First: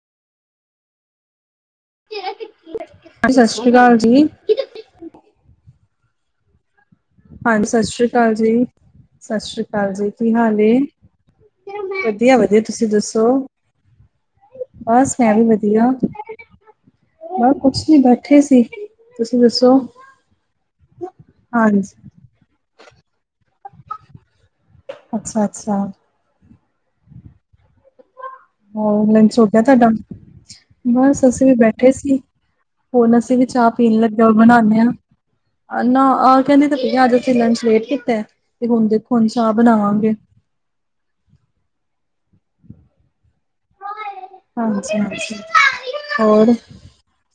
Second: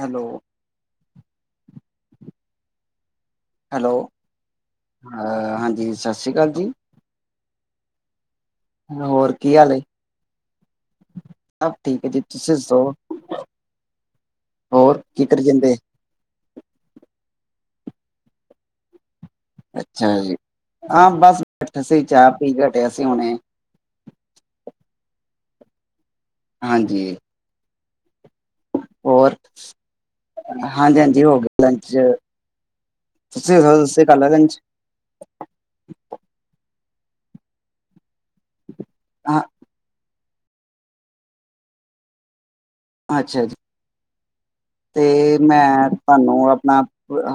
Hello ਹਾਂ ਸਤਿ ਸ੍ਰੀ ਹੈਲੋ ਅਕਾਲ ਜੀ ਅ ਹਾਂਜੀ ਸਤਿ ਸ਼੍ਰੀ ਅਕਾਲ ਜੀ ਹਾਂਜੀ ਸਤਿ ਸ਼੍ਰੀ ਅਕਾਲ ਜੀ ਹੋਰ ਸਤਿ ਕੀ ਸ਼੍ਰੀ ਹਾਲ ਹੈ ਅਕਾਲ ਜੀ ਕੀ ਹਾਲ ਏ ਸਭ ਠੀਕ ਹੈ ਜੀ ਵਧੀਆ ਵਧੀਆ ਤੁਸੀਂ ਦੱਸੋ ਹੋਰ ਬਸ ਕੀ ਮੈਂ ਕਰੀ ਵੀ ਜਾਂਦੇ ਵਧੀਆ ਮ ਕੁਛ ਨੀ ਬੈਠੇ ਸੀ ਤੁਸੀਂ ਦੱਸੋ ਅੱਛਾ ਜੀ ਹਾਂ ਬਸ ਬੈਠਾ ਹਾਂਜੀ ਸੀ ਚਾਹ ਪੀ ਕੇ ਹਟੇ ਸੀ ਹੁਣੇ ਅੱਛਾ ਅੱਛਾ ਹਾਂਜੀ ਹੋਰ ਲੰਚ ਹੋ ਗਿਆ ਤੁਹਾਡਾ ਹਾਂਜੀ ਹਾਂਜੀ ਬਸ ਹੋ ਅਸੀਂ ਵੀ ਗਿਆ ਲੰਚ ਬੈਠੇ ਸੀ ਤੁਸੀਂ ਹੁਣ ਅਸੀਂ ਵੀ ਚਾਹ ਦੱਸੋ, ਪੀਣ ਤੁਸੀਂ ਕਰ ਲੱਗੇ ਲਿਆ ਆਂ ਲੰਚ ਬਣਾਉਂਦੇ ਆਂ ਨਾ ਆਹ ਕਹਿੰਦੇ ਤੇ ਪੇਆ ਅੱਜ ਅਸੀਂ ਲੰਚ ਲੇਟ ਕੀਤਾ ਤੇ ਹੁਣ ਦੇਖੋ ਹੁਣ ਹਾਂ ਚਾਹ ਬਣਾਵਾਂਗੇ ਅੱਛਾ ਜੀ ਹਾਂਜੀ ਤੇ ਹਾਂਜੀ ਮੈਂ ਤੁਹਾਨੂੰ ਹੋਰ ਆਪਣਾ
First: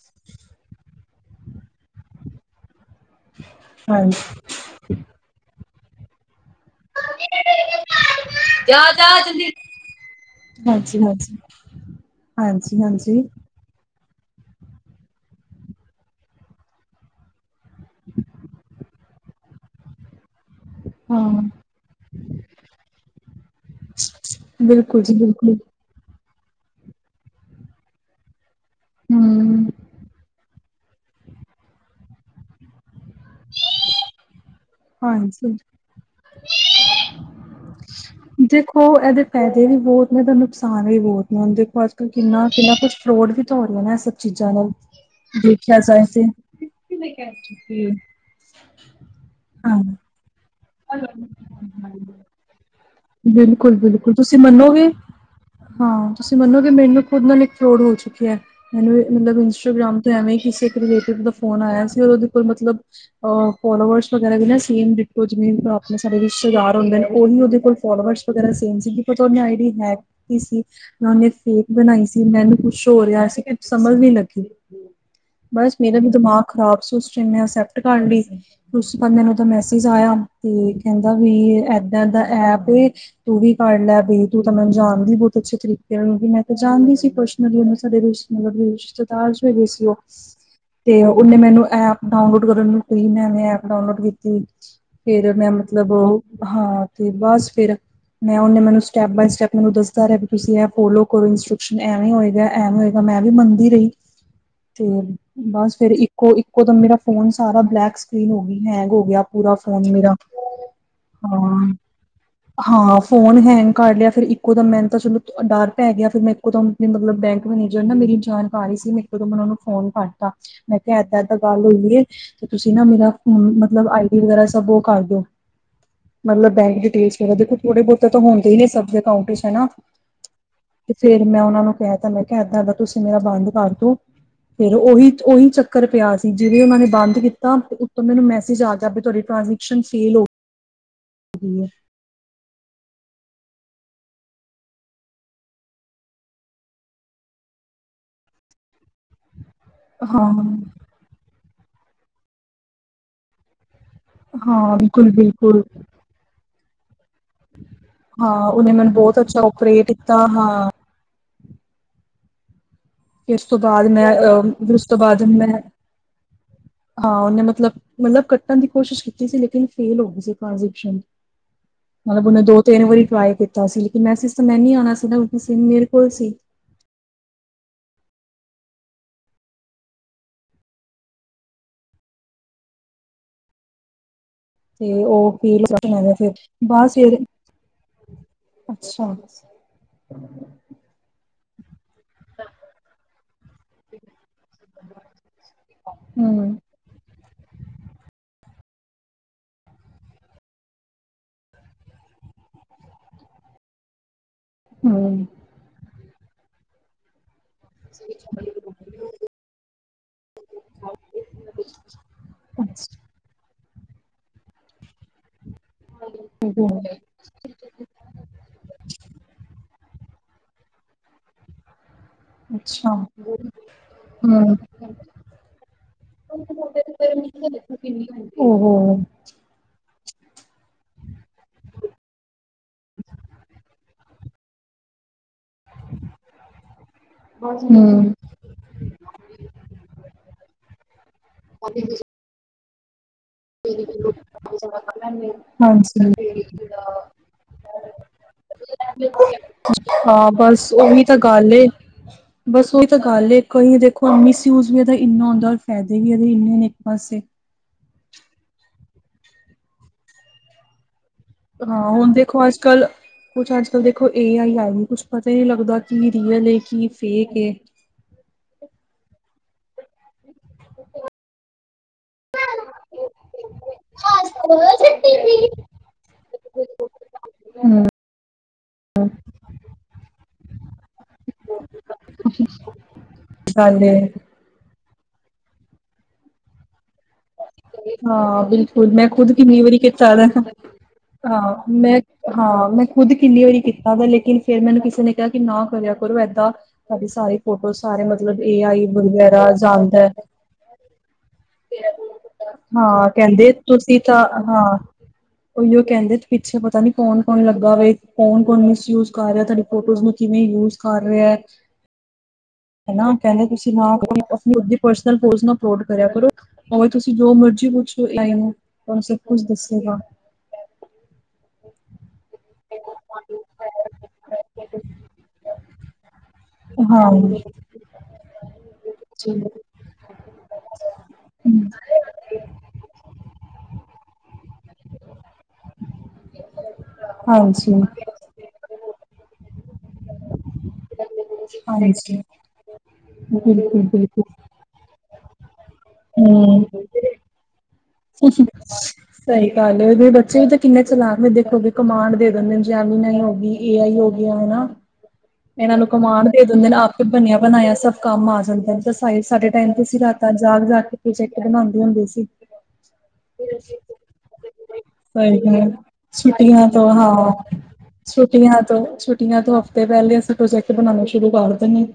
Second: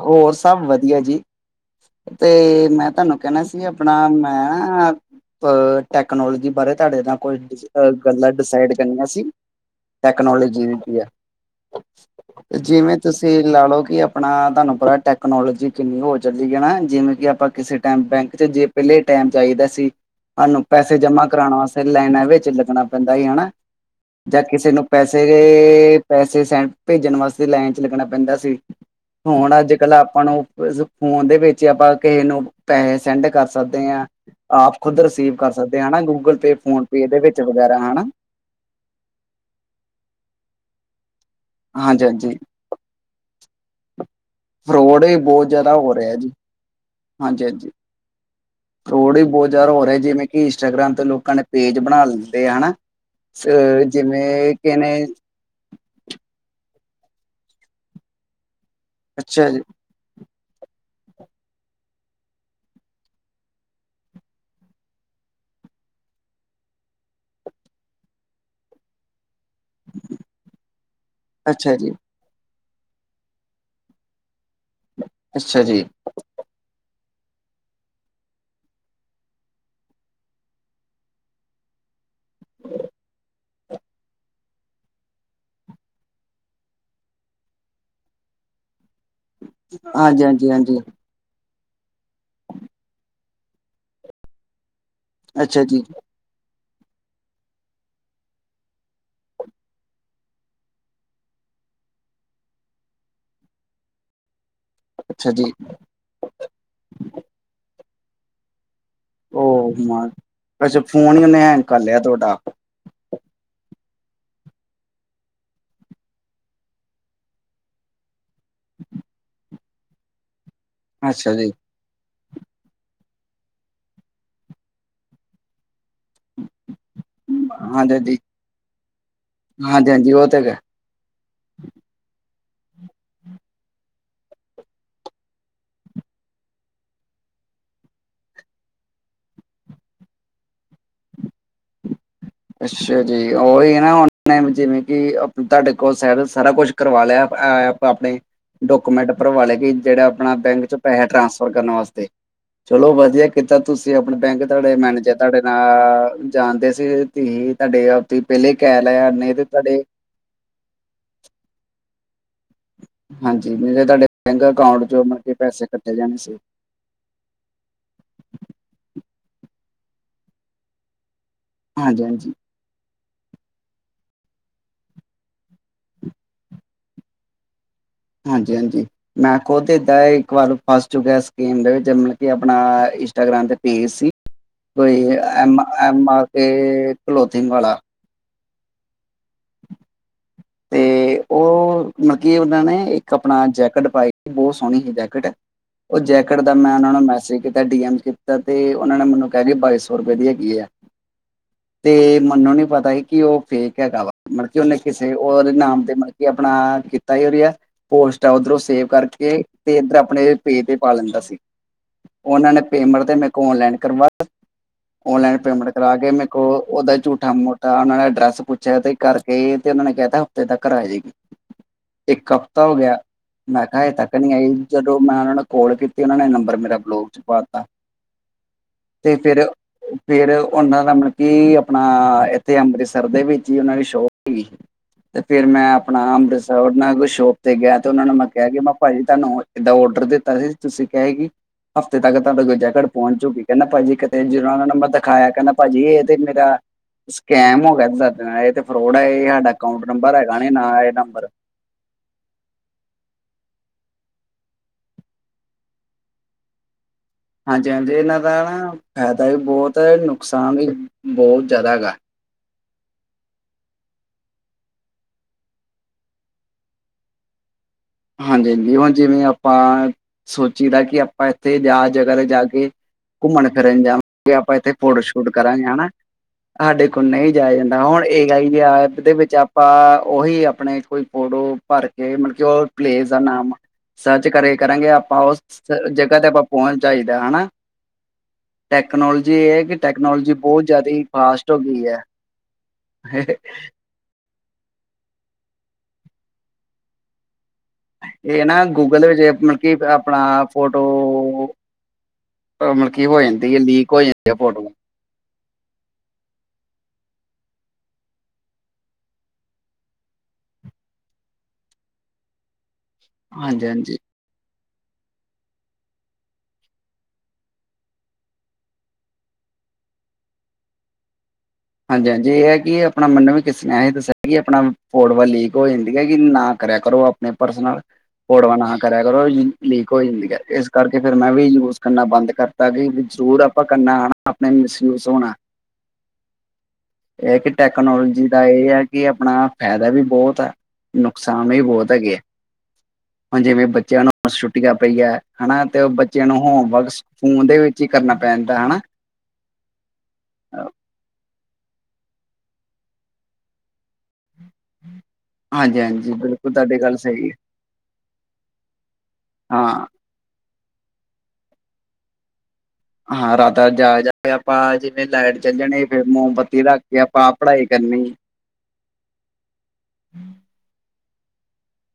ਹੋਰ ਸਭ ਵਧੀਆ ਜੀ ਤੇ ਮੈਂ ਤੁਹਾਨੂੰ ਕਹਿਣਾ ਸੀ ਆਪਣਾ ਮੈਂ ਹਾਂਜੀ ਨਾ ਅ ਟੈਕਨੋਲੋਜੀ ਬਾਰੇ ਤੁਹਾਡੇ ਨਾਲ ਕੋਈ ਗੱਲਾਂ ਡਿਸਾਈਡ ਕਰਨੀਆਂ ਸੀ ਟੈਕਨੋਲੋਜੀ ਦੀ ਹਾਂਜੀ ਹੈ ਹਾਂਜੀ ਤੇ ਹਾਂਜੀ ਜਿਵੇਂ ਹਾਂਜੀ ਤੁਸੀਂ ਲਾ ਲਓ ਕਿ ਆਪਣਾ ਤੁਹਾਨੂੰ ਪਤਾ ਟੈਕਨੋਲੋਜੀ ਕਿੰਨੀ ਹੋ ਚੱਲੀ ਹੈ ਨਾ ਜਿਵੇਂ ਕਿ ਆਪਾਂ ਕਿਸੇ ਟਾਈਮ ਬੈਂਕ ਚ ਜੇ ਵੇਹਲੇ ਟਾਈਮ ਜਾਈਦਾ ਸੀ ਸਾਨੂੰ ਪੈਸੇ ਜਮਾ ਹਾਂ ਕਰਾਉਣ ਵਾਸਤੇ ਲਾਈਨਾਂ ਵਿੱਚ ਲੱਗਣਾ ਪੈਂਦਾ ਸੀ ਹਨਾ ਜਾਂ ਕਿਸੇ ਨੂੰ ਬਿਲਕੁਲ ਜੀ ਪੈਸੇ ਬਿਲਕੁਲ। ਪੈਸੇ ਸ ਭੇਜਣ ਵਾਸਤੇ ਲਾਈਨ ਚ ਲੱਗਣਾ ਪੈਂਦਾ ਸੀ ਹੁਣ ਹੂੰ। ਅੱਜ ਕੱਲ੍ਹ ਆਪਾਂ ਨੂੰ ਫੋਨ ਦੇ ਵਿੱਚ ਆਪਾਂ ਕਿਸੇ ਨੂੰ ਪੈਸੇ ਸੈਂਡ ਕਰ ਸਕਦੇ ਹਾਂ ਆਪ ਖੁਦ ਰਿਸੀਵ ਕਰ ਹਾਂਜੀ। ਸਕਦੇ ਹਨਾ ਗੂਗਲ ਪੇ ਫੋਨ ਪੇ ਇਹਦੇ ਵਿੱਚ ਵਗੈਰਾ ਹਨਾ ਦੇਖੋ ਇਹਦੇ ਫਾਇਦੇ ਵੀ ਬੋਤ ਨੇ ਤਾਂ ਨੁਕਸਾਨ ਵੀ ਬੋਤ ਨੇ ਹੁਣ ਦੇਖੋ ਅੱਜ ਹਾਂਜੀ ਕੱਲ੍ਹ ਹਾਂਜੀ ਕਿੰਨਾ ਕਿਨਾ ਕੁਛ ਫਰੋਡ ਵੀ ਤਾਂ ਹੋ ਰੇਐ ਹੈ ਨਾ ਚੀਜ਼ਾਂ ਨੂੰ ਫਰੋਡ ਵੀ ਬਹੁਤ ਜ਼ਿਆਦਾ ਦੇਖਿਆ ਹੋ ਜਾਏ ਰਿਹਾ ਤੇੇ ਜੀ ਹਾਂਜੀ ਹਾਂਜੀ ਫਰੋਡ ਹੀ ਬੋਤ ਜ਼ਿਆਦਾ ਹੋ ਰਿਹਾ ਜਿਵੇਂ ਕਿ ਇੰਸਟਾਗ੍ਰਾਮ ਤੇ ਲੋਕਾਂ ਨੇ ਪੇਜ ਬਣਾ ਲਿੱਤੇ ਆ ਹਨਾ ਬਿਲਕੁਲ ਅ ਬਿਲਕੁਲ ਤੁਸੀਂ ਜਿਵੇਂ ਮੰਨੋਗੇ ਕਿਨੇ ਹਾਂ ਤੁਸੀਂ ਮੰਨੋ ਗੇ ਕਿ ਮੈਨੂੰ ਖੁਦ ਨਾਲ ਇੱਕ ਫਰੋਡ ਹੋ ਚੁੱਕਿਆ ਹੈ ਮੈਨੂੰ ਮਤਲਬ ਅੱਛਾ ਜੀ ਇੰਸਟਾਗ੍ਰਾਮ ਐਵੇਂ ਕਿਸੇ ਇੱਕ ਰਿਲੇਟਿਵ ਦਾ ਫੋਨ ਆਇਆ ਸੀ ਉਹਦੇ ਕੋਲ ਮਤਲਬ ਅ ਫੋਲੋਵਰਸ ਵਗੈਰਾ ਵੀ ਨਾ ਸੇਮ ਡਿਟੋ ਜਿਵੇਂ ਆਪਣੇ ਸਾਰੇ ਰਿਸ਼ਤੇਦਾਰ ਹੁੰਦੇ ਨੇ ਉਹਹੀ ਉਹਦੇ ਕੋਲ ਫੋਲੋਵਰ ਵਗੈਰਾ ਸੇਮ ਸੀ ਕਿ ਪ ਉਹੇ ਆਈ ਡੀ ਹੈਕ ਕੀਤੀ ਸੀ ਜਾਂ ਉਹਨੇ ਫੇਕ ਅੱਛਾ ਜੀ ਬਣਾਈ ਸੀ ਮੈਨੂੰ ਕੁੱਛ ਹੋ ਰਿਹਾ ਸੀ, ਕਿ ਸਮਝ ਨੀ ਲੱਗੀ ਅੱਛਾ ਬਸ ਜੀ ਮੇਰਾ ਵੀ ਦਿਮਾਗ ਖ਼ਰਾਬ ਸੀ ਉਸ ਟਾਈਮ ਮੈਂ ਅਸੈਪਟ ਕਰ ਲੀ। ਉਸ ਬੰਦੇ ਨੂੰ ਤੇ ਮੈਸੇਜ ਆਇਆ ਤੇ ਕਹਿੰਦਾ ਵੀ ਏਦਾਂ ਏਦਾਂ ਐਪ ਏ ਤੂੰ ਵੀ ਕਰ ਲੈ ਬਈ ਤੂੰ ਤਾਂ ਮੈਨੂੰ ਜਾਨਦੀ ਬਹੁਤ ਅੱਛੇ ਤਰੀਕੇ ਨਾਲ ਵੀ ਮੈਂ ਤਾਂ ਜਾਨਦੀ ਸੀ ਪਰਸਨਲੀ ਉਹਨੂੰ ਸਾਡੇ ਮਤਲਬ ਰਿਸ਼ਤੇਦਾਰ ਜੋ ਹੈਗੇ ਸੀ ਓਹ ਹਾਂਜੀ ਹਾਂਜੀ ਹਾਂਜੀ ਤੇ ਓਨੇ ਮੈਨੂੰ ਐਪ ਡਾਊਨਲੋਡ ਕਰਨ ਨੂੰ ਕਈ, ਮੈਂਨੇ ਐਪ ਡਾਊਨਲੋਡ ਕੀਤੀ। ਫਿਰ ਮੈਂ ਅੱਛਾ ਜੀ ਮਤਲਬ ਉਹ ਹਾਂ ਤੇ ਬਸ ਫਿਰ ਮੈਂ ਉਹਨੇ ਮੈਨੂੰ ਸਟੈਪ ਬਾਏ ਸਟੈਪੈ ਮੈਨੂੰ ਦੱਸ ਰਿਹਾ ਵੀ ਤੁਸੀਂ ਇਹ ਫੋਲੋ ਕਰੋ ਇੰਸਟਰਕਸ਼ਨ। ਐਵੇਂ ਹੋਏਗਾ, ਐਵੇਂ ਹੋਏਗਾ ਮੈਂ ਵੀ ਮੰਨਦੀ ਰਈ। [unintelligible] ਤੇ ਅੱਛਾ ਜੀ ਬਸ ਫਿਰ ਇੱਕੋ ਇੱਕੋ ਬੰਦੇ ਦਾ ਫੋਨ ਸਾਰਾ ਬਲੈਕ ਸਕਰੀਨ ਹੋ ਗਈ, ਹੈਗ ਹੋ ਗਯਾ ਪੂਰਾ ਫੋਨ ਉਹ ਮੇਰਾ ਹਾਂ। ਗਯਾ ਤੁਹਾਡਾ? ਹਾਂ ਫੋਨ ਹੈਂਗ ਕਰ ਲਿਆ ਫਿਰ ਇੱਕੋ ਦਮ ਮੈਨੂੰ ਤਾਂ ਚਲੋ ਡਰ ਪੈ ਗਿਆ ਫਿਰ ਮੈਂ ਇੱਕੋ ਦਮ ਵੀ ਮਤਲਬ ਬੈਂਕ ਮੈਨੇਜਰ ਨਾ ਮੇਰੀ ਜਾਣਕਾਰੀ ਸੀ ਮੈਂ ਇਕੋਦਮ ਓਨਾ ਨੂੰ ਫੋਨ ਕੱਰਤਾ ਮੈਂ ਕਹਿਤਾ ਅੱਛਾ ਏਦਾਂ ਜੀ ਗੱਲ ਹੋਈ ਏ। ਤੁਸੀਂ ਨਾ ਮੇਰਾ ਫੋਨ ਮਤਲਬ ਆਈ ਡ ਵਗੈਰਾ ਸਬ ਉਹ ਕਰ ਦੋ ਮਤਲਬ ਬੈਂਕ ਡਿਟੇਲ ਦੇਖੋ ਥੋੜੇ ਹਾਂਜੀ ਬਹੁਤੇ ਹਾਂਜੀ ਤਾਂ ਹੁੰਦੇ ਹੀ ਨੇ ਸਭ ਦੇ ਅਕਾਊਂਟ ਚ ਹਨਾ ਹਾਂਜੀ ਹਾਂਜੀ ਉਹ ਤੇ ਹੈਗਾ ਤੇ ਫੇਰ ਮੈਂ ਓਨਾਂ ਨੂੰ ਕਹਿ ਤਾ ਮੈਂ ਕਿਯਾ ਏਦਾਂ- ਏਦਾਂ ਤੁਸੀਂ ਮੇਰਾ ਬੰਦ ਕਰਦੋ! ਫੇਰ ਓਹੀ ਓਹੀ ਚੱਕਰ ਪਿਆ ਸੀ ਜਿਵੇਂ ਉਹਨਾਂ ਨੇ ਬੰਦ ਕੀਤਾ ਉੱਤੋਂ ਮੈਨੂੰ ਮੈਸੇਜ ਆ ਗਿਆ ਬਈ ਤੁਹਾਡੀ ਟਰਾਂਜ਼ੈਕਸ਼ਨ ! [unintelligible] ਦੀ ਹੈ। ਅੱਛਾ ਜੀ ਓਹੀ ਅ ਨਾ ਉਹ ਟਾਈਮ ਜ਼ਿੰਦਗੀ ਤੁਹਾਡੇ ਕੋਲ ਸਾਈਡ ਸਾਰਾ ਕੁਛ ਕਰਵਾ ਲਿਆ ਅ ਆਪਣੇ ਡਾਕੂਮੈਂਟ ਭਰਵਾ ਲੇ ਬਈ ਜੈੜਾ ਹਾਂ ਆਪਣਾ ਬੈਂਕ ਚ ਪੈਹਾਂ ਟਰਾਂਸਫਰ ਕਰਨ ਵਾਸਤੇ ਚਲੋ ਵਧੀਆ ਕਿੱਦ। ਤੁਸੀਂ ਆਪਣੇ ਬੈਂਕ ਤੁਹਾਡੇ ਹਾਂ ਬਿਲਕੁਲ ਮੈਨੇਜਰ ਤੁਹਾਡੇ ਬਿਲਕੁਲ ਨਾਲ ਜਾਣਦੇ ਸੀ ਤੁਸੀਂ ਤਾਡੇ ਆ। ਹਾਂ ਓਨੇ ਮੈਨੂੰ ਬਹੁਤ ਅੱਛਾ ਓਪਰੇਟ ਕੀਤਾ ਹਾਂ। ਫਿਰ ਉਸ ਹਾਂਜੀ। ਤੋਂ ਨਈ ਤੇ ਬਾਅਦ ਮੈਂ ਤੁਹਾਡੇ ਅ ਬੈਂਕ ਫਿਰ ਉਸ ਅਕਾਊਂਟ ਤੋਂ ਚੋਂ ਮਤਲਬ ਬਾਅਦ ਕਿ ਮੈਂ ਪੈਸੇ ਕੱਟੇ ਜਾਣੇ ਸੀ। ਹਾਂ ਓਨੇ ਮਤਲਬ-ਮਤਲਬ ਕੱਟਣ ਦੀ ਕੋਸ਼ਿਸ਼ ਕੀਤੀ ਸੀ ਲੇਕਿਨ ਫੇਲ ਹੋ ਗਈ ਸੀ ਟ੍ਰਾਂਜੈਕਸ਼ਨ। ਹਾਂਜੀ ਮਲਬ ਹਾਂਜੀ ਓਨੇ ਦੋ। ਤਿੰਨ ਵਾਰੀ ਟਰਾਈ ਕੀਤਾ ਸੀ। ਲੇਕਿਨ ਮੈਸੇਜ ਤਾਂ ਮੈ ਨੀ ਆਨਾ ਸੀ ਨਾ। ਸਿਮ ਮੇਰੇ ਕੋਲ ਸੀ। ਹਾਂਜੀ-ਹਾਂਜੀ। ਮੈਂ ਖੁਦ ਏਦਾਂ ਇੱਕ ਵਾਰ ਫਸ ਚੁੱਕਿਆ ਸਕੀਮ ਦੇ ਵਿੱਚ ਮਤਲਬ ਕਿ ਆਪਣਾ ਇੰਸਟਾਗ੍ਰਾਮ ਤੇ ਪੇਜ ਸੀ। ਤੇ ਕੋਈ ਉਹ ਫੇਲ ਹੋ ਐਮ-ਐਮ ਗਿਆ ਆ ਫਿਰ ਕੇ ਬਸ ਫਿਰ ਕਲੋਥਿੰਗ ਵਾਲਾ। ਅੱਛਾ। ਤੇ ਉਹ ਮ ਕੀ ਉਹਨਾਂ ਨੇ ਇੱਕ ਆਪਣਾ ਜੈਕਟ ਪਾਈ ਸੀ ਬੋਤ ਸੋਹਨੀ ਸੀ ਜੈਕਟ। ਓ ਜੈਕਟ ਹੂੰ ਦਾ ਮੈਂ ਓਨਾਂ ਨੂੰ ਮੈਸੇਜ ਕੀਤਾ। ਡੀ-ਐਮ ਕੀਤਾ ਤੇ, ਓਨਾਂ ਨੇ ਮੈਨੂੰ ਕੇਹਾ ਬਾਈ- ਸੌ ਰੁਪਏ ਦੀ ਹੈਗੀ ਅ। ਤੇ ਮਨੂੰ ਨੀ ਪਤਾ ਸੀ ਕਿ ਓਹ ਫੇਕ ਹੈਗਾ ਵਾ ਮਲਬ ਕਿ ਓਨੇ ਕਿਸੇ। ਹੂੰ ਓਦੇ ਨਾਮ ਤੇ ਮਤਲਬ ਕੀ ਆਪਣਾ ਕੀਤਾ ਹੀ, ਓਦੀਆ ਪੋਸਟਾ ਓਧਰੋਂ ਸੇਵ ਕਰਕੇ। ਤੇ ਇੱਧਰ ਆਪਣੇ ਪੇਜ ਤੇ ਪਾ ਲੈਂਦਾ ਸੀ। ਓਨਾਂ ਨੇ ਪੇਮੈਂਟ ਤੇ ਮੇਰੇ ਕੋ ਔਨਲਾਈਨ ਕਰਵਾ ਲਈ। Online payment. ਕਰਾ ਕੇ ਮੇਰੇ ਕੋਲ ਓਦਾ ਹੀ ਝੂਠਾ-ਮੂਠਾ ਓਨਾਂ ਨੇ ਐਡਰੈਸ ਪੁੱਛਿਆ ਤੇ ਕਰਕੇ। ਤੇ ਓਨਾਂ ਨੇ ਕਹਿਤਾ ਹਫ਼ਤੇ ਤੱਕ ਕਰ ਆ ਜਾਏਗੀ। ਇੱਕ ਹਫ਼ਤਾ ਹੋ ਅੱਛਾ ਗਿਆ, ਮੈਂ ਕਿਹਾ ਹਜੇ ਤੱਕ ਨਹੀਂ ਆਈ ਹੂੰ ਜਦੋਂ ਮੈਂ ਉਹਨਾਂ ਨੂੰ ਕੋਲ ਕੀਤੀ। 'ਤੇ ਉਨਾਂ ਨੇ ਨੰਬਰ ਮੇਰਾ ਬਲੋਕ 'ਚ ਪਾਤਾ ਓਹੋ ਹੂੰ 'ਤੇ ਫੇਰ ਫਿਰ ਉਨਾਂ ਦਾ ਮਨ ਕੀ ਆਪਣਾ ਇੱਥੇ ਅੰਮ੍ਰਿਤਸਰ ਦੇ ਵਿੱਚ ਈ ਉਨਾਂ ਦੀ ਸ਼ੋਪ ਸੀਗੀ 'ਤੇ ਫੇਰ ਮੈਂ ਆਪਣਾ ਅੰਮ੍ਰਿਤਸਰ ਮੈਂ ਕੋਈ ਸ਼ੋਪ 'ਤੇ ਗਿਆ 'ਤੇ ਉਨਾਂ ਨੂੰ ਮੈਂ ਕਿਹਾ ਕਿ ਮੈਂ ਭਾਜੀ ਤੁਹਾਨੂੰ ਏਡਾ ਔਡਰ ਦਿੱਤਾ ਸੀ ਤੁਸੀਂ ਕੈ ਕਿ ਹਫ਼ਤੇ ਤੱਕ ਤੁਹਾਡੇ ਕੋਲ ਜੈਕਟ ਪਹੁੰਚ ਜੂਗੀ। ਕਹਿੰਦਾ ਭਾਜੀ ਕਿਤੇ ਜਿਨਾ ਨੂੰ ਨਾ ਮੈਂ ਦਿਖਾਇਆ ਕਹਿੰਦਾ ਭਾਜੀ ਏ ਹਾਂਜੀ 'ਤੇ ਮੇਰਾ ਸਕੈਮ ਹੋ ਗਿਆ 'ਤੇ ਸਾਡੇ ਨਾਲ ਏ 'ਤੇ ਫਰੋਡ ਏ ਸਾਡਾ ਅਕਾਊਂਟ ਨੰਬਰ ਹੈਗਾ ਨੀ ਨਾ ਏ ਨੰਬਰ। ਐਨੇ ਬਸ ਉਈ ਤਾਂ ਗੱਲ ਏ ਕਈ ਦੇਖੋ ਮਿਸਯੂਜ ਵੀ ਏਦਾ ਇੰਨਾ ਹੁੰਦਾ, ਫਾਇਦੇ ਵੀ ਏਦੇ ਇੰਨੇ ਨੇ ਇੱਕ ਪਾਸੇ। ਹਾਂਜੀ-ਹਾਂਜੀ ਏਨਾਂ ਦਾ ਨਾ ਫਾਇਦਾ ਵੀ ਬੋਤ ਆ, ਨੁਕਸਾਨ ਵੀ। ਬਹੁਤ ਜ਼ਿਆਦਾ ਹੈਗਾ ਹਾਂ ਹੁਣ ਦੇਖੋ ਅੱਜ-ਕੱਲ ਕੁਛ ਅੱਜ-ਕੱਲ ਦੇਖੋ ਏ ਆਈ, ਆਈ ਏ ਕੁਛ ਪਤਾ ਈ ਨੀ ਲੱਗਦਾ ਕੀ ਰੀਅਲ ਏ, ਕੀ ਫੇਕ ਏ। ਹਾਂਜੀ-ਹਾਂਜੀ ਹੁਣ ਜਿਵੇਂ ਆਪਾਂ ਸੋਚੀਦਾ ਕਿ ਆਪਾਂ ਇੱਥੇ ਜਾਂ ਜਗਾ 'ਤੇ ਜਾ ਕੇ ਘੁੰਮਣ ਫਿਰਨ ਜਾਵਾਂਗੇ ਆਪਾਂ ਇੱਥੇ ਫੋਟੋ ਸ਼ੂਟ ਕਰਾਂਗੇ ਹਨ। ਸਾਡੇ ਕੋਲ ਨਈ ਜਾਇਆ ਜਾਂਦਾ ਹੂੰ ਹੁਣ ਏ ਆਈ ਐਪ ਦੇ ਵਿੱਚ ਆਪਾਂ ਉਹੀ ਆਪਣੇ ਕੋਈ ਫੋਟੋ ਭਰ ਕੇ ਮਤਲਬ ਕੀ ਓ ਪਲੇਸ ਦਾ ਨਾਮ ਗੱਲ ਏ ਸਰਚ ਕਰੇ ਕਰਾਂਗੇ ਆਪਾਂ ਉਸ ਜਗਾ ਦਾ ਆਪਾਂ ਪਹੁੰਚ ਜਾਈਦਾ ਹਨਾ। ਹਾਂ ਬਿਲਕੁੱਲ ਮੈਂ ਖੁਦ ਟੈਕਨੋਲੋਜੀ ਇਹ ਕਿੰਨੀ ਹੈ ਕਿ ਵਾਰੀ ਕੀਤਾ ਦਾ, ਟੈਕਨੋਲੋਜੀ ਬਹੁਤ ਜ਼ਿਆਦਾ ਹੀ ਫਾਸਟ ਹੋ ਹਾਂ ਗਈ ਮੈਂ ਹੈ ਹਾਂ ਮੈਂ ਖੁਦ ਕਿੰਨੀ ਵਾਰੀ ਕੀਤਾ ਦਾ ਲੇਕਿਨ ਫੇਰ ਮੈਨੂੰ ਕਿਸੇ ਨੇ ਕੇਆ ਕਿ ਨਾ ਕਰਿਆ ਕਰੋ ਐਦਾਂ ਤੁਹਾਡੀ ਸਾਰੀ ਫੋਟੋ ਸਾਰੇ ਮਤਲਬ ਇਹ ਏ ਨਾ ਆਈ ਗੂਗਲ ਵਿੱਚ ਵਗੈਰਾ ਮਤਲਬ ਜਾਣਦਾ ਐ। ਅ ਮਤਲਬ ਕੀ ਵੋ ਜਾਂਦੀ ਏ ਲੀਕ ਤੁਸੀਂ ਹੋ ਤਾਂ ਜਾਂਦੀ ਆ ਹਾਂ ਫ਼ੋਟੋਆਂ। ਉਹੀਓ ਕਹਿੰਦੇ ਪਿੱਛੇ ਪਤਾ ਨੀ ਕੌਣ-ਕੌਣ ਲੱਗਾ ਵੇ, ਕੌਣ-ਕੌਣ ਮਿਸਯੂਜ ਕਰ ਰਿਹਾ ਤੁਹਾਡੀ ਫੋਟੋਜ਼ ਨੂੰ ਕਿਵੇਂ ਯੂਜ ਕਰ ਰੇ ਐ। ਹਨਾ ਕਹਿੰਦੇ ਹਾਂਜੀ ਤੁਸੀਂ ਨਾ ਹਾਂਜੀ ਆਪਦੀ ਪਰਸਨਲ ਹੋਗੀ, ਪਰਸਨਲ ਪੋਸ ਨਾ ਅਪਲੋਡ ਕਰਿਆ ਕਰੋ। ਭਾਵੇਂ ਤੁਸੀਂ ਜੋ ਮਰਜ਼ੀ ਪੁੱਛੋ ਲਾ ਏਨੂੰ ਤੁਹਾਨੂੰ ਸਭ ਕੁਛ ਦੱਸੇਗਾ। ਹਾਂਜੀ-ਹਾਂਜੀ ਏ ਐ ਕਿ ਆਪਣਾ ਮੈਨੂੰ ਵੀ ਕਿਸੇ ਨੇ ਐ ਦੱਸਿਆ ਕਿ ਆਪਣਾ ਫੋਟੋਆਂ ਲੀਕ ਹੋ ਜਾਂਦੀ ਐਗੀ ਨਾ ਕਰਿਆ ਕਰੋ ਆ ਹਾਂ ਪਣੇ ਪਰਸਨਲ ਫੋਟੋਆ ਨਾ ਕਰਿਆ ਕਰੋ ਜੀ ਲੀਕ ਹੋ ਜਾਂਦੀ ਐ ਇਸ ਕਰਕੇ ਫਿਰ ਮੈਂ ਵੀ ਯੂਜ ਕਰਨਾ ਬੰਦ ਕਰਤਾ ਗੀ ਵੀ ਜਰੂਰ ਆਪਾਂ ਕਰਨਾ ਅਨਾ ਆਪਣੇ ਮਿਸ ਯੂਜ ਹੋਣਾ। ਏ ਕਿ ਹਾਂਜੀ ਟੈਕਨੋਲੋਜੀ ਦਾ ਏ ਐ ਕਿ ਆਪਣਾ ਫਾਇਦਾ ਵੀ ਬੋਤ ਐ ਨੁਕਸਾਨ ਵੀ ਬੋਤ ਹੈਗੇ ਐ। ਹਾਂਜੀ ਹੁਣ ਜਿਵੇਂ ਬਿਲਕੁਲ ਬੱਚਿਆਂ ਬਿਲਕੁਲ ਨੂੰ ਛੁੱ ਟੀਆਂ ਪਈਆ ਹਨਾ 'ਤੇ ਓ ਬੱਚਿਆਂ ਨੂੰ ਹਮ ਹੋਮਵਰਕ ਫੋਨ ਦੇ ਵਿੱਚ ਈ ਕਰਨਾ ਪੈ ਜਾਂਦਾ ਹਨਾ। ਸਈ ਗੱਲ ਏ ਉਦੇ ਬੱਚੇ ਵੀ ਤਾਂ ਕਿੰਨੇ ਚਲਾਕ ਨੇ ਦੇਖੋਗੇ ਕਮਾਂਡ ਦੇ ਦਿੰਦੇ ਜੈਮਨੀ ਈ ਹੋਗੀ ਏ ਆਈ ਹੋ ਗਿਆ ਹਨਾ। [inaudible] ਏਨਾਂ ਨੂੰ ਹਾਂਜੀ-ਹਾਂਜੀ ਕਮਾਂਡ ਦੇ ਬਿਲਕੁਲ ਦਿੰਦੇ ਨੇ ਤੁਹਾਡੀ ਗੱਲ ਆਪੇ ਸਹੀ ਹੈ ਬਣਿਆ ਬਣਾਇਆ ਸਭ ਕੰਮ ਆ ਜਾਂਦਾ 'ਤੇ ਸਾ ਸਾਡੇ ਟਾਈਮ ਹਾਂ 'ਤੇ ਸੀ ਰਾ ਤਾਂ ਜਾਗ-ਜਾਗ ਕੇ ਪ੍ਰੋਜੈਕਟ ਬਣਾਂਦੇ ਹੁੰਦੇ ਸੀ। ਹਾਂ ਰਾਤਾਂ ਜਾਗ ਜਾ ਆਪਾਂ ਜਿਵੇਂ ਲਾਈਟ ਸਹੀ ਚੱਲ ਗੱਲ ਜਾਣੀ ਫਿਰ ਮੋਮਬੱਤੀ ਛੁੱਟੀਆਂ ਰੱਖ ਤੋਂ ਕੇ ਆਪਾਂ ਹਾਂ ਪੜਾਈ ਕਰਨੀ। ਛੁੱਟੀਆਂ ਤੋਂ ਛੁੱਟੀਆਂ ਤੋਂ ਹਫ਼ਤੇ ਪਹਿਲੇ ਅਸੀਂ ਪ੍ਰੋਜੈਕਟ ਬਣਾਉਣਾ ਸ਼ੁਰੂ ਕਰ ਦੇਣੇ।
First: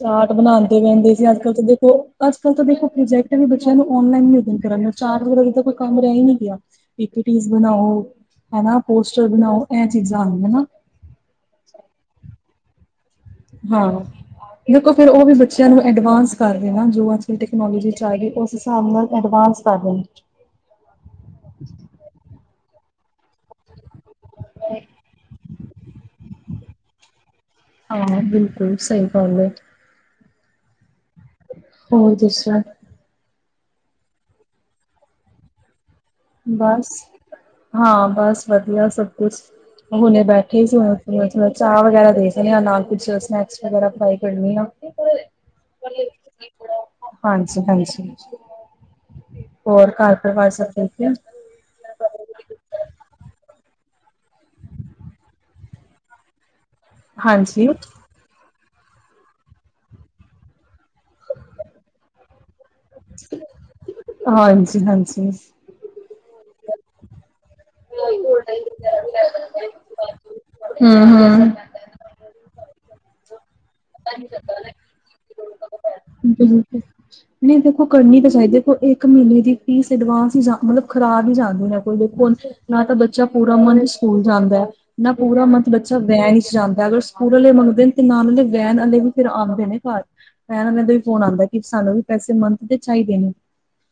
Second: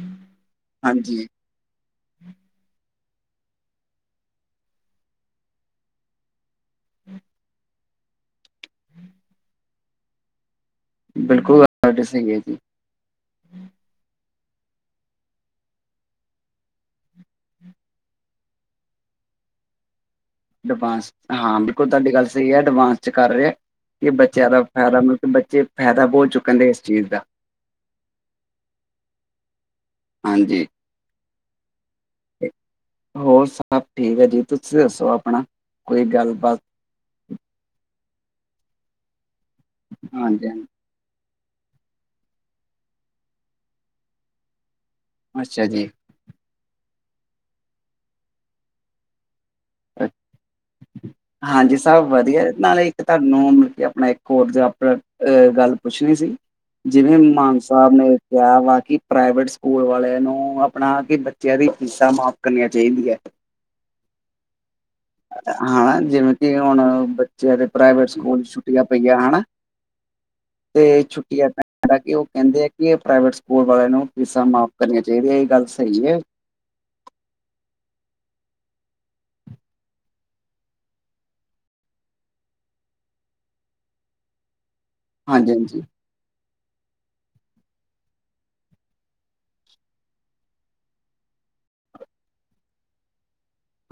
ਚਾਟ ਬਣਾਂਦੇ ਬੈਦੇ ਹਾਂਜੀ ਸੀ ਅੱਜ-ਕੱਲ ਤਾਂ ਦੇਖੋ ਅੱਜ-ਕੱਲ ਤਾਂ ਦੇਖੋ ਪ੍ਰੋਜੈਕਟ ਵੀ ਬੱਚਿਆਂ ਨੂੰ ਓਨਲਾਈਨ ਹੀ ਉਦਨ ਕਰਨ ਵਸ ਚਾਟ ਵਗ਼ੈਰਾ ਦਾ ਤਾਂ ਕੋਈ ਕੰਮ ਰੇ ਈ ਨੀ ਗਿਆ, ਪੀ ਪੀ ਟੀਜ ਬਣਾਓ ਹਨਾ ਪੋਸਟਰ ਬਣਾਓ ਐ ਚੀਜ਼ਾਂ ਆਈਆਂ। ਬਿਲਕੁੱਲ ਆਰਟਿਸ ਹੈਗੇ ਜੀ। ਹਾਂ। ਦੇਖੋ ਫਿਰ ਓ ਵੀ ਬੱਚਿਆਂ ਨੂੰ ਐਡਵਾਂਸ ਕਰ ਰੇ ਨਾ ਜੋ ਅੱਜ-ਕੱਲ ਟੈਕਨੋਲੋਜੀ 'ਚ ਆ ਗੇ ਉਸ ਹਿਸਾਬ ਨਾਲ ਐਡਵਾਂਸ ਪਾ ਦੇਣ ਵਿਚ ਐਡਵਾਂਸ, ਹਾਂ ਬਿਲਕੁਲ ਤਾਡੀ ਗੱਲ ਸਹੀ ਐ ਐਡਵਾਂਸ ਚ ਕਰ ਰੈਆ। ਕਿ ਬੱਚਿਆਂ ਦਾ ਫੈਦਾ ਮਤ ਬੱਚੇ ਫੈਦਾ ਬਹੁ ਚੁੱਕਣ ਦੇ ਏਸ ਚੀਜ਼ ਦਾ। ਆਹੋ ਬਿਲਕੁਲ ਸਹੀ ਗੱਲ ਏ। ਹਾਂਜੀ। ਹੋਰ ਦੱਸੋ ਹੋਰ ਸਭ ਠੀਕ ਐ ਜੀ, ਤੁਸੀਂ ਦੱਸੋ ਆਪਣਾ ਕੋਈ ਗੱਲ? ਬਸ, ਹਾਂ ਬਸ ਵਧੀਆ ਸਭ ਕੁਛ, ਹੁਣੇ ਹਾਂਜੀ ਬੈਠੀ ਹਾਂਜੀ ਸੀ ਹੁ ਨ ਥੋੜਾ ਚਾਹ ਵਗੈਰਾ ਦੇਖ ਰੀ ਆ ਨਾਲ ਕੁਛ ਸਨੈਕਸ ਵਗੈਰਾ ਫਰਾਈ ਕਰਨੀ ਆ। ਅੱਛਾ ਜੀ। ਹਾਂਜੀ-ਹਾਂਜੀ, ਹੋਰ ਅ- ਘਰ ਪਰਵਾਰ ਸਭ ਠੀਕ ਏ? ਹਾਂਜੀ ਸਭ ਵਧੀਆ, ਨਾਲੇ ਇੱਕ ਤਾਨੂੰ ਮਲਬ ਕੀ ਆਪਣਾ ਹੋਰ ਜਾ ਫੇਰ ਏ ਗੱਲ ਪੁੱਛਣੀ ਸੀ ਜਿਵੇਂ ਮਾਨ ਸਾਬ ਨੇ ਕਿਹਾ ਵਾ ਕੀ ਪ੍ਰਾਈਵੇਟ ਸਕੂਲ ਵਾਲਿਆਂ ਨੂੰ ਆਪਣਾ ਕਿ ਬੱਚਿਆਂ ਦੀ ਫੀਸਾਂ ਮਾਫ਼ ਕਰਨੀਆਂ ਚਾਈਦੀਆਂ। ਹਾਂਜੀ-ਹਾਂਜੀ। ਹਾ ਜਿਵੇਂ ਕਿ ਹੁਣ ਬੱਚਿਆਂ ਦੇ ਪ੍ਰਾਈਵੇਟ ਸਕੂਲ ਚ ਛੁੱਟੀਆਂ ਪਈਆ, ਹਨਾ? ਤੇ ਛੁੱਟੀਆਂ ਪ ਹਾਲਾਂਕਿ ਓ ਕਹਿੰਦੇ ਆ ਕਿ ਏ ਪ੍ਰਾਈਵੇਟ ਸਕੂਲ ਵਾਲਿਆਂ ਨੂੰ ਫੀਸਾਂ ਮਾਫ਼ ਕਰਨੀਆਂ ਚਾਈਦੀਆਂ ਏਅ ਗੱਲ ਸਹੀ ਏ। ਬਿਲਕੁਲ। ਨ‌ਈ ਦੇਖੋ ਕਰਨੀ ਤਾਂ ਚਾਈਦੀ ਏ ਦੇਖੋ ਇੱਕ ਮੀਨੇ ਦੀ ਫੀਸ ਅਡਵਾਂਸ ਹੀ ਮਤਲਬ ਖਰਾਬ ਈ ਜਾਂਦੀ ਆ ਕੋਈ ਦੇਖੋ ਹੁਣ ਨਾ ਤਾਂ ਬੱਚਾ ਪੂਰਾ ਮੰਥ ਸਕੂਲ ਜਾਂਦਾ ਐ ਨਾ ਪੂਰਾ ਹਾਂਜੀ ਮੰਥ ਹਾਂਜੀ ਬੱਚਾ ਵੈਨ ਚ‌ ਜਾਂਦਾ ਅਗਰ ਸਕੂਲ ਆਲੇ ਮੰਗਦੇ ਨੇ ਤੇ ਨਾਲ ਓਦੇ ਵੈਨ ਆਲੇ ਵੀ ਫੇਰ ਆਦੇ ਨੇ ਘਰ ਵੈਨ ਆਲੇ ਦੇ ਫੋਨ ਆਦਾ ਕਿ ਸਾਨੂੰ ਵੀ ਪੈਸੇ ਮੰਥ ਦੇ ਚਾਈਦੇ ਨੇ।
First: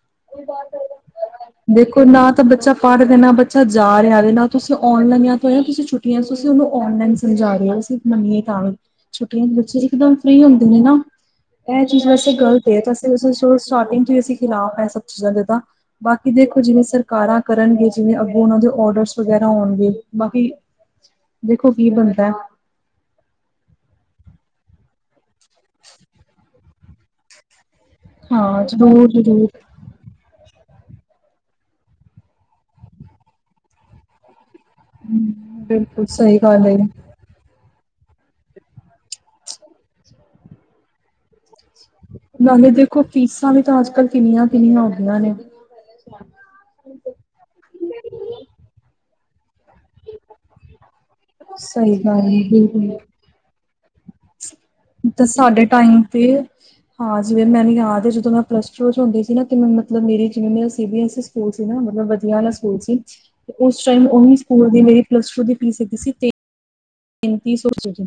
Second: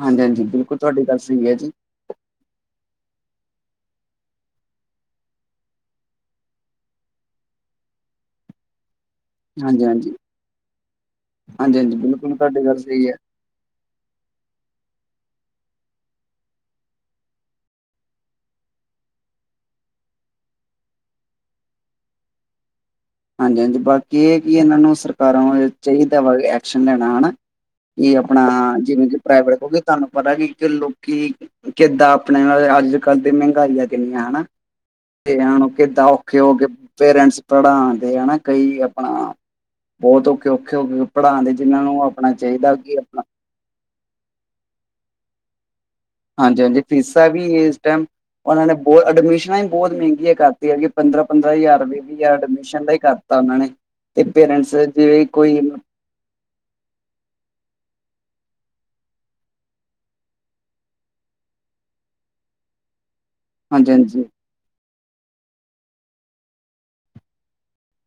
ਹਾਂਜੀ-ਹਾਂਜੀ ਬਿਲਕੁਲ ਤੁਹਾਡੀ ਗੱਲ ਸਹੀ ਆ ਜੀ। ਤੇ ਨਾ ਤਾਂ ਬੱਚਾ ਪੜ ਰੇਆ ਨਾ ਬੱਚਾ ਜਾ ਰੇਆ ਵੇ ਨਾ ਤੁਸੀਂ ਆਉਣ [unintelligible] ਤੇ ਤੁਸੀਂ ਛੁੱ ਛੀ ਤੁਸੀਂ ਓਨੂੰ ਔਨਲਾਈਨ ਸਮਝਾ ਰਹੇ ਓ ਅਸੀਂ ਮੰਨੀਏ ਤਾਂ ਵੀ ਛੁੱਟੀਆਂ ਚ ਬੱਚੇ ਹਾਂਜੀ ਹਾਂਜੀ ਇੱਕਦਮ ਫਰੀ ਹੁੰਦੇ ਨੇ ਨਾ। ਹਾਂਜੀ ਇਹ ਹਾਂਜੀ ਚੀਜ਼ ਵੈਸੇ ਬਿਲਕੁਲ ਤੁਹਾਡੀ ਗਲਤ ਗੱਲ ਏ ਤਾਂ ਸਹੀ ਹੈ ਅਸੀ ਸਟਾਰਟਿੰਗ ਤੋਂ ਈ ਅਸੀਂ ਖਿਲਾਫ਼ ਆ ਏਹ ਸਭ ਚੀਜ਼ਾਂ ਦੇ ਤਾਂ। ਬਾਕੀ ਦੇਖੋ ਜਿਵੇਂ ਸਰਕਾਰਾਂ ਕਰਨਗੇ ਜਿਵੇਂ ਅੱਗੋਂ ਓਨਾਂ ਦੇ ਓਡਰਸ ਵਗੈਰਾ ਆਉਣਗੇ ਬਾਕੀ ਦੇਖੋ ਕੀ ਬੰਨਦੈ। ਹਾਂਜੀ-ਹਾਂਜੀ, ਬਾਕੀ ਏਹ ਕੀ ਏਨਾਂ ਨੂੰ ਸਰਕਾਰਾਂ ਨੂੰ ਚਾਈਦਾ ਵਾ ਐਕਸ਼ਨ ਲੈਣਾ, ਹਨਾ? ਕਿ ਆਪਣਾ ਹਾਂ ਜਿਵੇਂ ਜ਼ਰੂਰ ਕਿ ਜ਼ਰੂਰ ਪ੍ਰਾਈਵੇਟ ਹੋਗੇ ਤਾਨੂੰ ਪਤਾ ਕਿ ਇੱਕ ਲੋਕੀ ਕਿਦਾਂ ਆਪਣੇ ਨਾਲ ਅੱਜ-ਕੱਲ ਦੀ ਮਹਿੰਗਾਈਆਂ ਕਿੰਨੀਆਂ ਹਨਾ। ਤੇ ਏਨਾਂ ਨੂੰ ਕਿਦਾਂ ਬਿਲਕੁਲ ਸਹੀ ਔਖੇ ਹੋ ਕੇ ਗੱਲ ਹੈ ਪੇਰੈਂਟਸ ਪੜਾਦੇ ਆ ਨਾ ਕਈ ਆਪਣਾ ਬਹੁਤ ਔਖੇ-ਔਖੇ ਹੋ ਕੇ ਪੜਾ ਦੇ ਜਿਨਾਂ ਨੂੰ ਓ ਆਪਣਾ ਚਾਈਦਾ ਕਿ ਆਪਣਾ ਤਾਂਹੀ ਤਾਂ ਅੱਜ-ਕੱਲ ਕਿੰਨੀਆਂ-ਕਿੰਨੀਆਂ ਹੋ ਗੀਆ ਨੇ। ਹਾਂਜੀ-ਹਾਂਜੀ ਫੀਸਾਂ ਵੀ ਏਸ ਟੈਮ ਓਨਾਂ ਨੇ ਬਹੁਤ ਅਡਮਿਸ਼ਨਾਂ ਵੀ ਬਹੁਤ ਮਹਿੰਗੀਆਂ ਕਰ ਪੰਦਰਾਂ-ਪੰਦਰਾਂ ਹਜ਼ਾਰ ਸਹੀ ਵੀਹ-ਵੀਹ ਗੱਲ ਹਜ਼ਾਰ ਏ ਐਡਮਿਸ਼ਨ ਬਿਲਕੁਲ ਦਾ ਈ ਕਰਤਾ ਓਨਾਂ ਨੇ ਤੇ ਪੇਰੈਂਟਸ ਜਿਵੇਂ ਤਾਂ ਕੋਈ ਸਾਡੇ ਟਾਈਮ ਤੇ ਹਾਂ ਜਿਵੇ ਮੈਨੂੰ ਯਾਦ ਆ ਜਦੋਂ ਮੈਂ ਪਲੱਸ-ਟੂ ਚ ਹੁੰਦੀ ਸੀ ਨਾ ਤੇ ਮੈਂ ਮਤਲਬ ਮੇਰੀ ਜਿਵੇਂ ਮੈਂ ਸੀ ਬੀ ਐ ਸੀ ਸਕੂਲ ਸੀ ਨਾ ਮਤਲਬ ਵਧੀਆ ਆਲਾ ਸਕੂਲ ਸੀ। ਉਸ ਹਾਂਜੀ ਟਾਈਮ ਹਾਂਜੀ ਓਹੀ ਸਕੂਲ ਦੀ ਮੇਰੀ ਪਲੱਸ-ਟੂ ਦੀ ਫੀਸ‌ ਹੈਗੀ ਸੀ ਤੇ ਤੇੈਂਤੀ ਸੌ ਸੀ ਓਦੋਂ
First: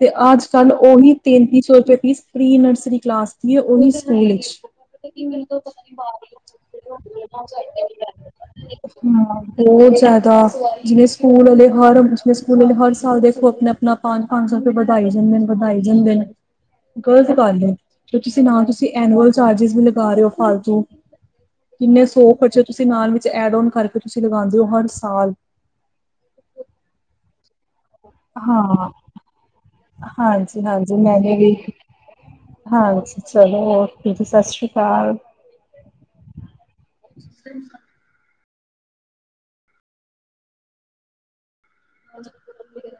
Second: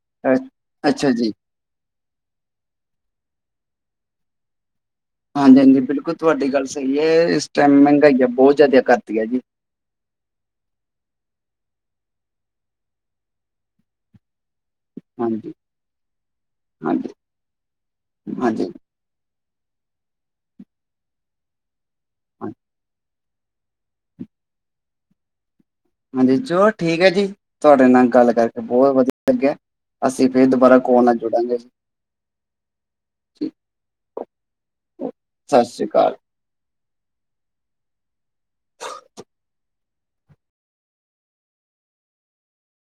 ਤੇ ਅ- ਅੱਜ-ਕੱਲ ਅੱਛਾ ਓਹੀ ਜੀ ਤੇੈਂਤੀ ਸੌ ਰੁਪਏ ਫੀਸ ਪ੍ਰੀ ਨਰਸਰੀ ਕਲਾਸ ਦੀ ਐ ਓਹੀ ਸਕੂਲ ਵਿੱਚ। [unintelligible] ਹਾਂਜੀ ਹਾਂਜੀ ਬਿਲਕੁਲ ਤੁਹਾਡੀ ਗੱਲ ਸਹੀ ਹੈ ਇਸ ਟਾਈਮ ਮਹਿੰਗਾਈ ਆ ਬਹੁਤ ਜ਼ਿਆਦਾ ਕਰਤੀ ਹੈ ਜੀ ਹਾਂ। ਬਹੁਤ ਜ਼ਿਆਦਾ ਜਿਵੇਂ ਸਕੂਲ਼ ਵਾਲੇ ਹਰ ਦੂਸਰੇ ਸਕੂਲ਼ ਵਾਲੇ ਹਰ ਸਾਲ ਦੇਖੋ ਆਪਣਾਂ -ਆਪਣਾਂ ਪੰਜ ਸੌੁ ਰੁਪਏ ਬ ਵਧਾਈ ਜਾਂਦੇ ਨੇ ਹਾਂਜੀ ਵਧਾਈ ਜਾਂਦੇ ਨੇ ਹਾਂਜੀ ਗਲਤ ਗੱਲ ਏਂ, ਤੇ ਤੁਸੀਂ ਨਾ ਹਾਂਜੀ ਤੁਸੀਂ ਐਨੂਅਲ ਚਾਰਜਿਸ ਵੀ ਲਗਾ ਰਹੇ ਹੋ ਫਾਲਤੂ, ਕਿੰਨੇਂ ਸੌ ਹਾਂ- ਖਰਚੇ ਤੁਸੀਂ ਨਾਲ ਵੀ ਐਡ ਓਨ ਕਰਕੇ ਤੁਸੀਂ ਲਗਾਦੇ ੲੌ ਹਰ ਸਾਲ ਹਾਂਜੀ ਚਲੋ ਠੀਕ ਐ ਜੀ, ਤੁਹਾਡੇ ਨਾਲ ਗੱਲ ਕਰਕੇ ਹਾਂ ਬਹੁਤ ਵਧੀਆਂ ਲੱਗਿਆਂ। ਅਸੀਂ ਫਿਰ ਹਾਂਜੀ ਦੁਬਾਰਾ ਹਾਂਜੀ ਕੌਣ ਨਾਲ ਮੈਨੇ ਵੀ ਜੁੜਾਂਗੇ ਜੀ। ਹਾਂਜੀ ਠੀਕ, ਚਲੋਂ ਹੋਰ ਦੀਦੀ ਸਤਿ ਸ਼੍ਰੀ ਅਕਾਲ। ਸਤਿ ਸ੍ਰੀ ਅਕਾਲ। [inaudible] [unintelligible]